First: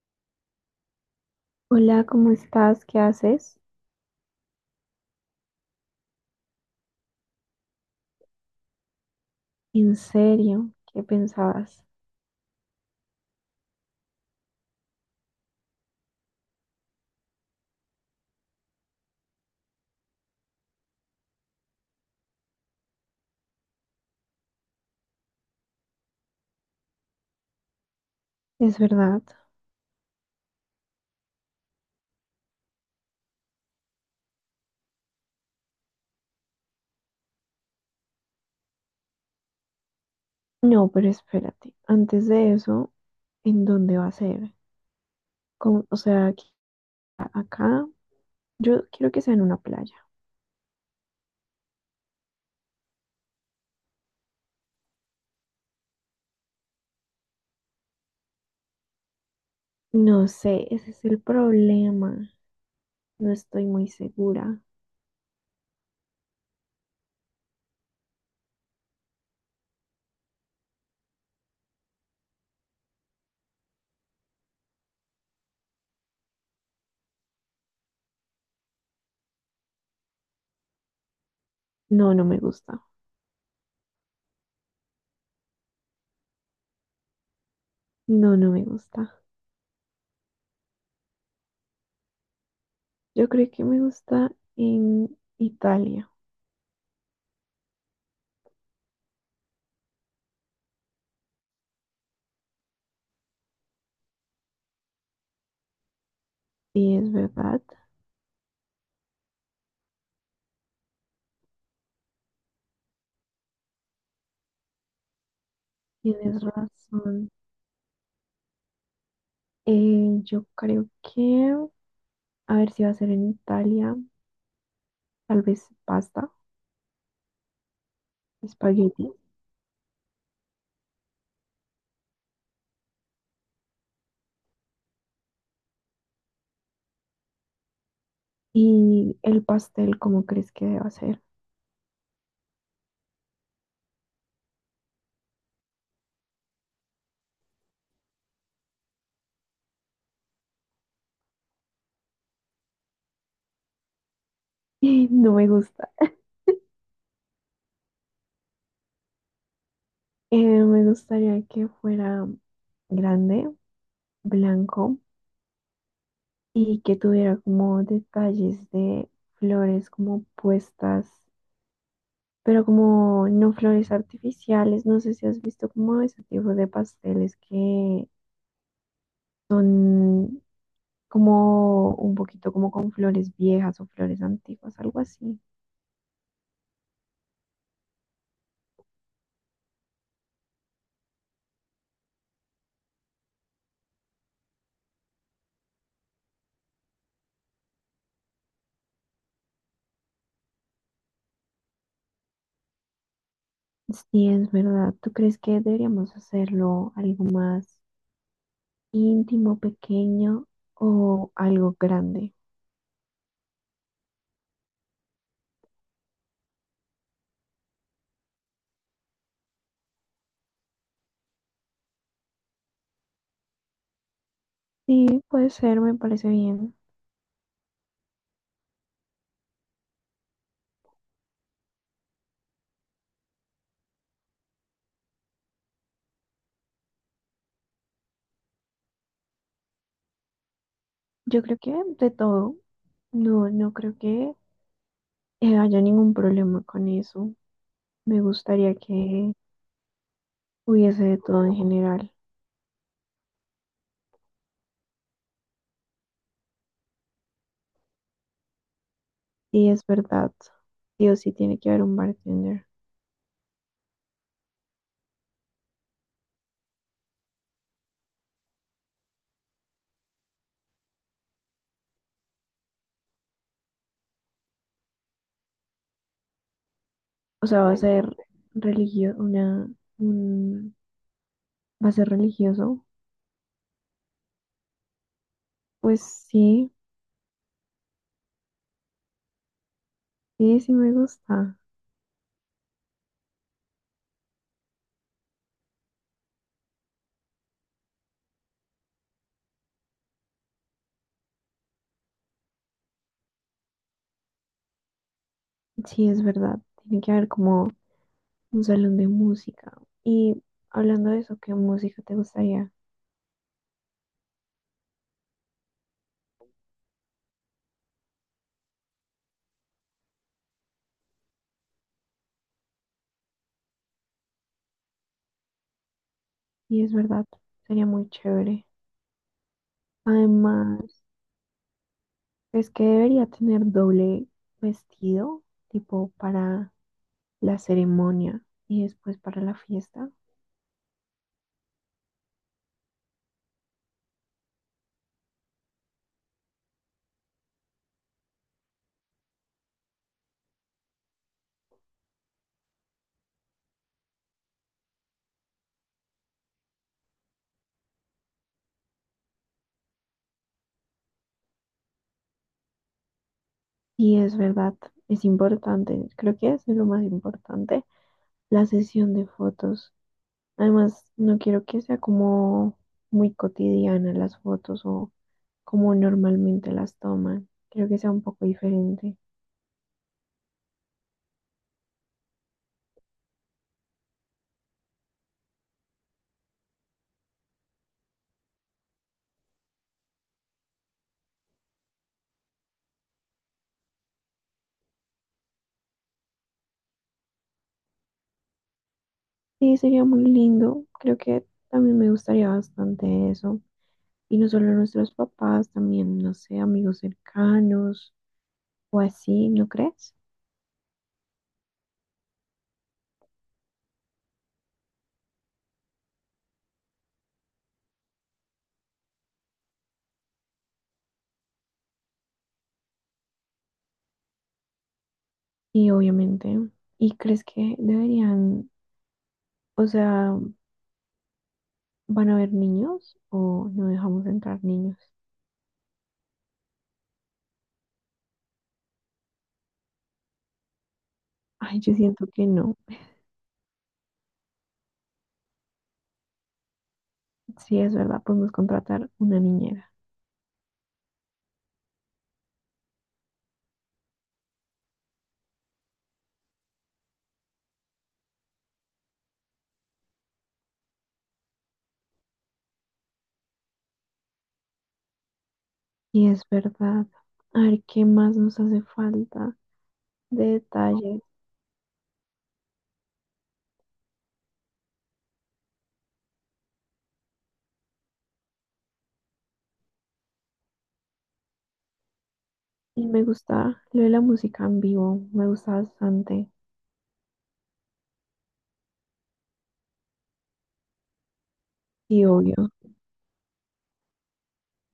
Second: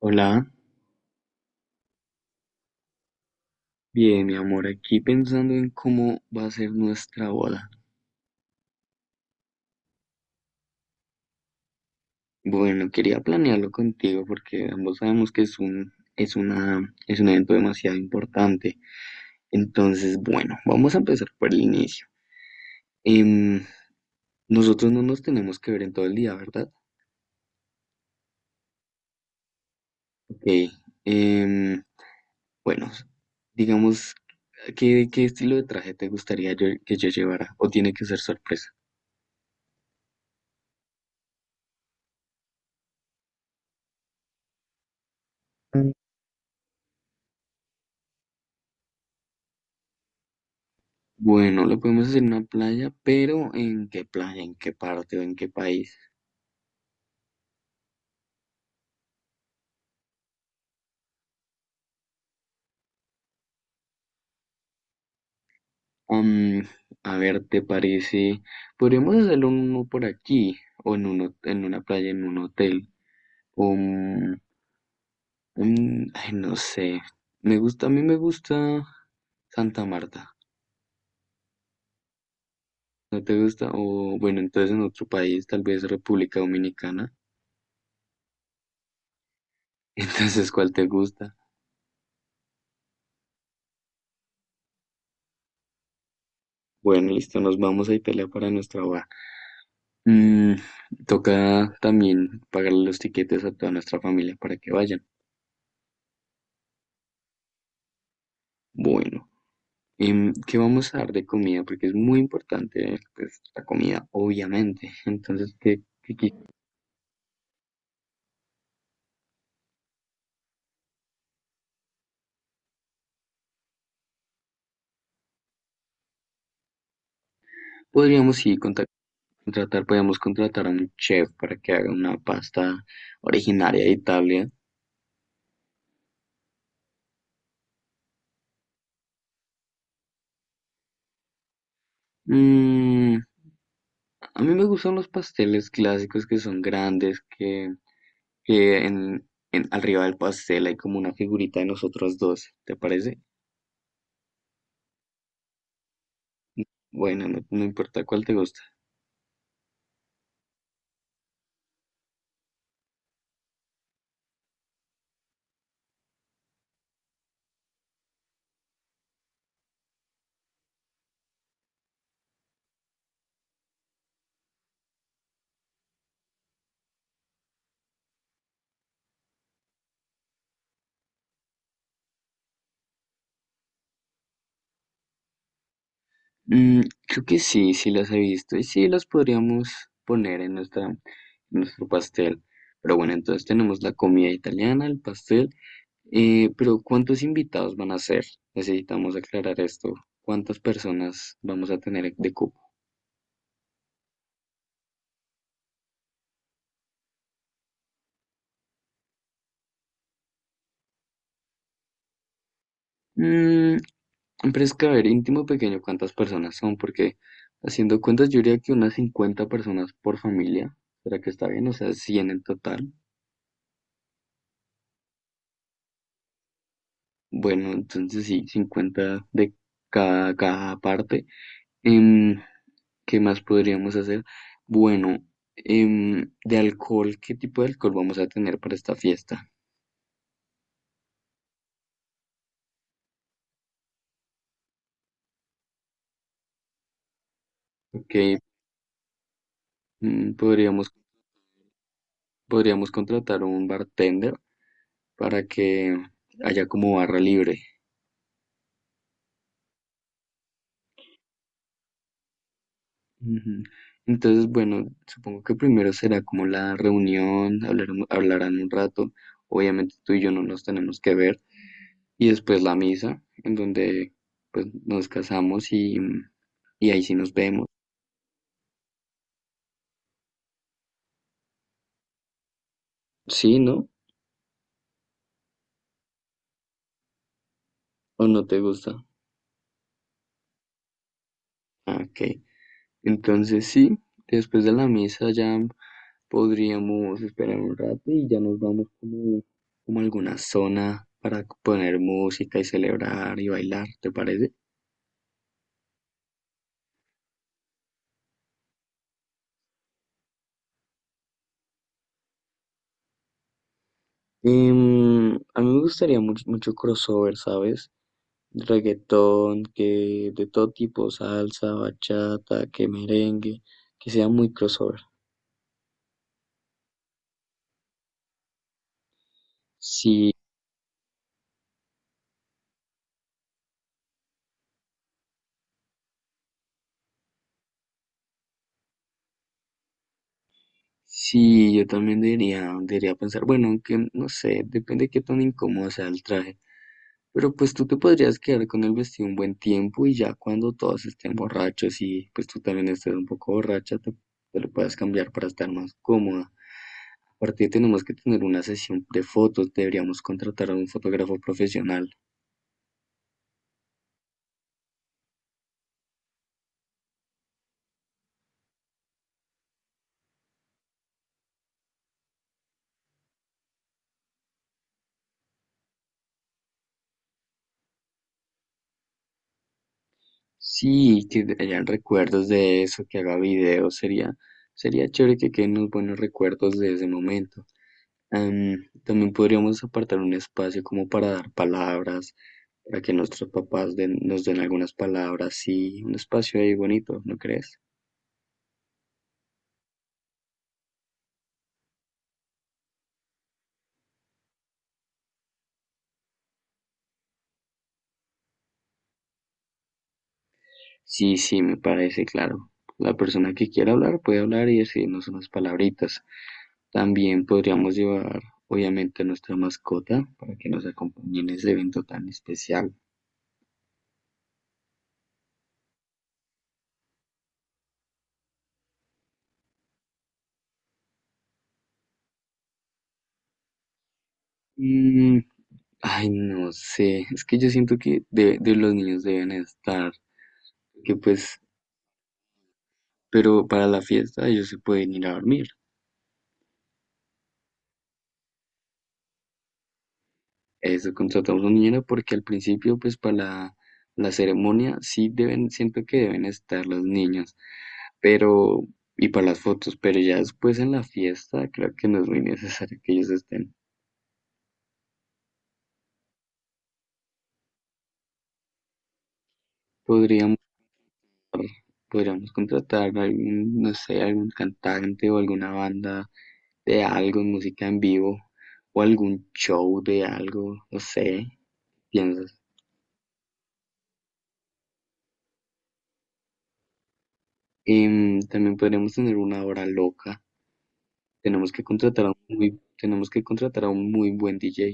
Hola, Hola, ¿cómo estás? ¿Qué haces? bien, mi amor, aquí pensando en cómo va a ser nuestra boda. ¿En serio? ¿Qué pensabas? Bueno, quería planearlo contigo porque ambos sabemos que es un evento demasiado importante. Entonces, bueno, vamos a empezar por el inicio. Em, nosotros no nos tenemos que ver en todo el día, ¿verdad? ¿Es verdad? Ok. em, bueno, digamos, ¿qué estilo de traje te gustaría que yo llevara? ¿O tiene que ser sorpresa? No, pero espérate. Antes de eso, ¿en dónde va a ser? ¿Cómo? O sea, aquí, acá, yo quiero que sea en una playa. Bueno, lo podemos hacer en una playa, pero ¿en qué playa? ¿En qué parte o en qué país? No sé, ese es el problema. No estoy muy segura. Am, a ver, ¿te parece? Podríamos hacerlo en uno por aquí, en una playa, en un hotel, o un- ay, no sé. A mí me gusta Santa Marta. No, no me gusta. ¿No te gusta? O bueno, entonces en otro país, tal vez República Dominicana. No, no me gusta. Entonces, ¿cuál te gusta? Yo creo que me gusta en Italia. Bueno, listo, nos vamos a Italia para nuestra baja. Mm, toca también pagarle los tiquetes a toda nuestra familia para que vayan. Sí, es verdad. Bueno, ¿qué vamos a dar de comida? Porque es muy importante, pues, la comida, obviamente. Entonces, Tienes razón. Yo creo que, a ver, si va a ser en Italia, tal vez pasta, podríamos espagueti. ¿contratar? Podríamos contratar a un chef para que haga una pasta originaria de Italia. Y el pastel, ¿cómo crees que deba ser? Mm, a mí me gustan los pasteles clásicos que son grandes, que arriba del pastel hay como una figurita de nosotros dos, ¿te parece? No me gusta. Bueno, no, no importa cuál te gusta. Me gustaría que fuera grande, blanco y que tuviera como detalles de flores como puestas, pero como no flores artificiales. No sé si has visto como ese tipo de pasteles que son como un poquito como con flores viejas o flores antiguas, algo así. Mm, creo que sí, sí las he visto y sí las podríamos poner en nuestro pastel. Pero bueno, entonces tenemos la comida italiana, el pastel. Eh, pero ¿cuántos invitados van a ser? Necesitamos aclarar esto. ¿Cuántas personas vamos a tener de cupo? Sí, es verdad. ¿Tú crees que deberíamos hacerlo algo más íntimo, pequeño, o algo grande? Mm, pero es que, a ver, íntimo pequeño, ¿cuántas personas son? Porque haciendo cuentas, yo diría que unas 50 personas por familia. ¿Será que está bien? O sea, 100 en total. Sí, puede ser, me parece bien. Bueno, entonces sí, 50 de cada parte. Em, ¿Qué más podríamos hacer? Bueno, de alcohol, ¿qué tipo de alcohol vamos a tener para esta fiesta? Yo creo que de todo, no, no creo que haya ningún problema con eso. Me Que gustaría que podríamos, hubiese de todo en general. podríamos contratar un bartender para que haya como barra libre. Sí, es verdad. Sí o sí tiene que haber un bartender. Ujú. Entonces, bueno, supongo que primero será como la reunión, hablarán un rato. Obviamente tú y yo no nos tenemos que ver. Y después la misa, en donde pues nos casamos, y ahí sí nos O sea, vemos. va a ser religio, una, un, va a ser religioso. ¿Sí, no? Pues sí, ¿O no te gusta? Sí me gusta. Ah, Ok. Entonces sí, después de la misa ya podríamos esperar un rato y ya nos vamos como a alguna zona para poner música y celebrar y bailar, ¿te parece? Sí, es verdad. Tiene que haber como un salón de música. Y hablando de eso, ¿qué música te gustaría? A mí me gustaría mucho, mucho crossover, ¿sabes? Reggaetón, que de todo tipo, salsa, bachata, que merengue, que sea muy crossover. Y es verdad, sería muy chévere. Sí, Además, es que debería tener doble vestido, tipo para la ceremonia y después para la fiesta. sí, yo también debería pensar, bueno, aunque no sé, depende de qué tan incómodo sea el traje, pero pues tú te podrías quedar con el vestido un buen tiempo y ya cuando todos estén borrachos y pues tú también estés un poco borracha, te lo puedes cambiar para estar más cómoda. Aparte tenemos que tener una sesión de fotos, deberíamos contratar a un fotógrafo profesional. Y es verdad, es importante, creo que es de lo más importante, la sesión de fotos. Además, no quiero que sea como muy cotidiana las fotos o como normalmente las toman. Creo que sea un poco diferente. Sí, que hayan recuerdos de eso, que haga videos, sería chévere que queden unos buenos recuerdos de ese momento. También podríamos apartar un espacio como para dar palabras, para que nos den algunas palabras, sí, un espacio ahí bonito, ¿no crees? Sí, sería muy lindo. Creo que también me gustaría bastante eso. Y no solo nuestros papás, también, no sé, amigos cercanos o así, ¿no crees? Sí, sí, me parece claro. La persona que quiera hablar puede hablar y decirnos unas palabritas. También podríamos llevar, obviamente, a nuestra mascota para que nos acompañe en ese evento tan especial. Y obviamente. ¿Y crees que deberían, o sea, van a haber niños o no dejamos entrar niños? Mm, ay, no sé, es que yo siento que de los niños deben estar, que pues Ay, yo siento que no. Pero para la fiesta ellos se pueden ir a dormir. Si es verdad, podemos contratar una niñera. Eso contratamos un niñero porque al principio, pues para la ceremonia sí deben, siento que deben estar los niños, pero y para las fotos, pero ya después en la fiesta creo que no es muy necesario que ellos estén. Y es verdad. A ver, ¿qué más nos hace falta de Podríamos, detalles? podríamos contratar algún, no sé, algún cantante o alguna banda de algo, música en vivo o algún show de algo, no sé, piensas. Y me gusta lo de la música en vivo, me gusta bastante. También podríamos tener una hora loca. Y obvio. Tenemos que contratar a un muy buen DJ.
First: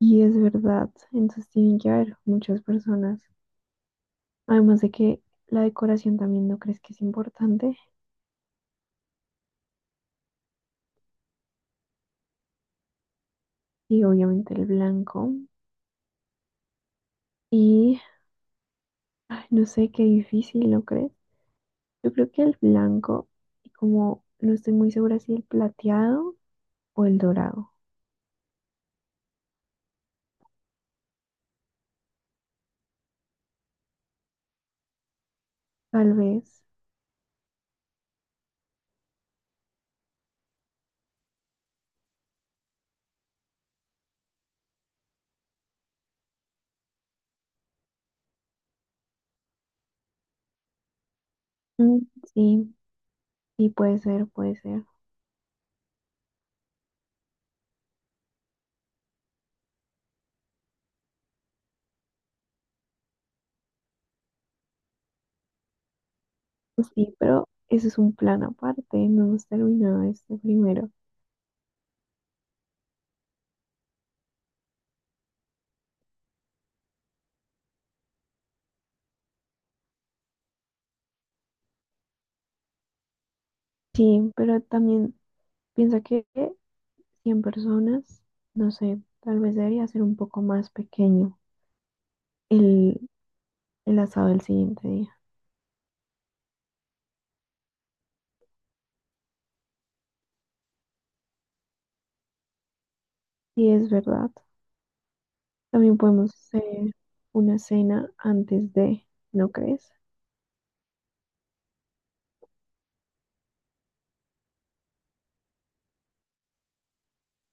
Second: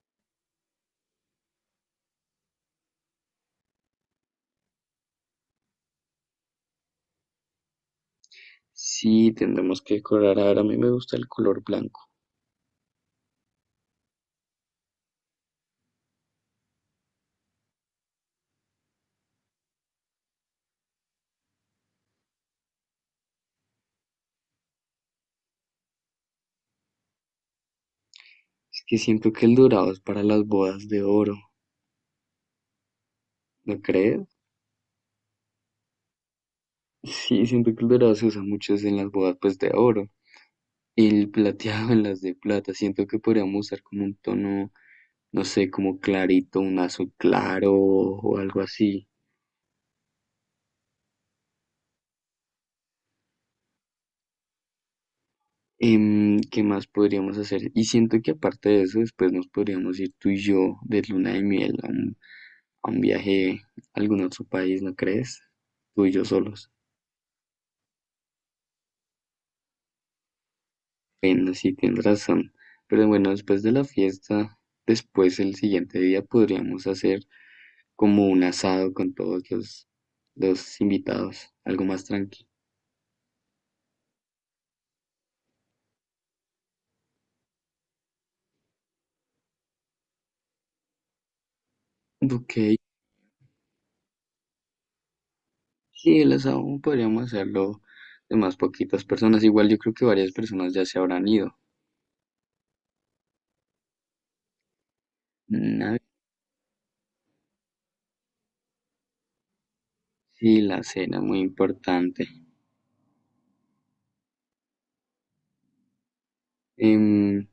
Y es verdad, entonces tienen que haber muchas personas. Además de que la decoración también, ¿no crees que es importante? Sí, tendremos que decorar. Ahora a mí me gusta el color blanco. Y obviamente el blanco. Y, ay, no sé, qué difícil, ¿no crees? Yo creo que el blanco, y como no estoy muy segura si el plateado o el dorado, Es que siento que el dorado es para las bodas de oro, ¿no crees? tal vez. Sí, siento que el dorado se usa mucho es en las bodas pues de oro. El plateado en las de plata. Siento que podríamos usar como un tono, no sé, como clarito, un azul claro o algo así. Mm, sí, sí, puede ser, puede ser. ¿Qué más podríamos hacer? Y siento que aparte de eso, después nos podríamos ir tú y yo de luna de miel a un viaje a algún otro país, ¿no crees? Tú y yo solos. Pues sí, pero eso es un plan aparte, no hemos terminado este primero. Bueno, sí, tienes razón. Pero bueno, después de la fiesta, después el siguiente día podríamos hacer como un asado con todos los invitados, algo más tranquilo. Sí, pero también piensa que 100 personas, no sé, tal vez debería ser un poco más pequeño Ok, el, el asado del siguiente día. sí, el asado podríamos hacerlo de más poquitas personas. Igual yo creo que varias personas ya se habrán ido. Sí, es verdad. Una, También podemos hacer una cena antes de, ¿no crees? sí, la cena, muy importante. Em,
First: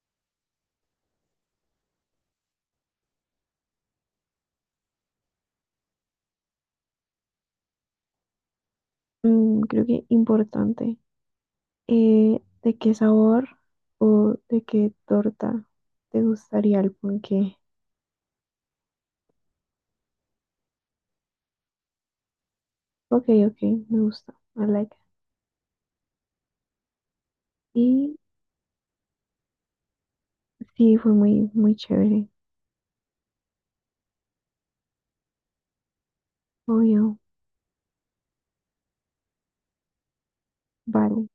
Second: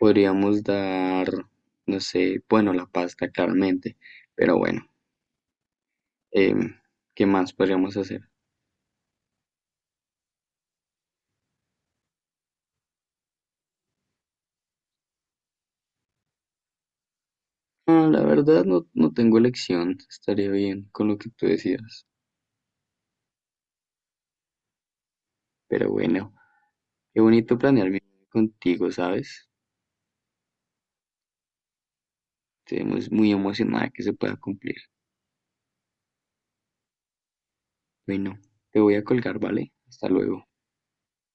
Podríamos dar, no sé, bueno, la pasta claramente, pero bueno, em, ¿qué más podríamos hacer? Mm, creo que importante. ¿De qué sabor o de qué torta te gustaría el ponqué? Ah, la verdad no, no tengo elección, estaría bien con lo que tú decías. Ok, ok, me gusta. I like it. Pero bueno, qué bonito planear mi Y viaje contigo, ¿sabes? sí, fue muy, muy chévere. Estoy muy muy emocionada que se pueda cumplir. Obvio. Bueno, te voy a colgar, ¿vale? Hasta luego. Vale.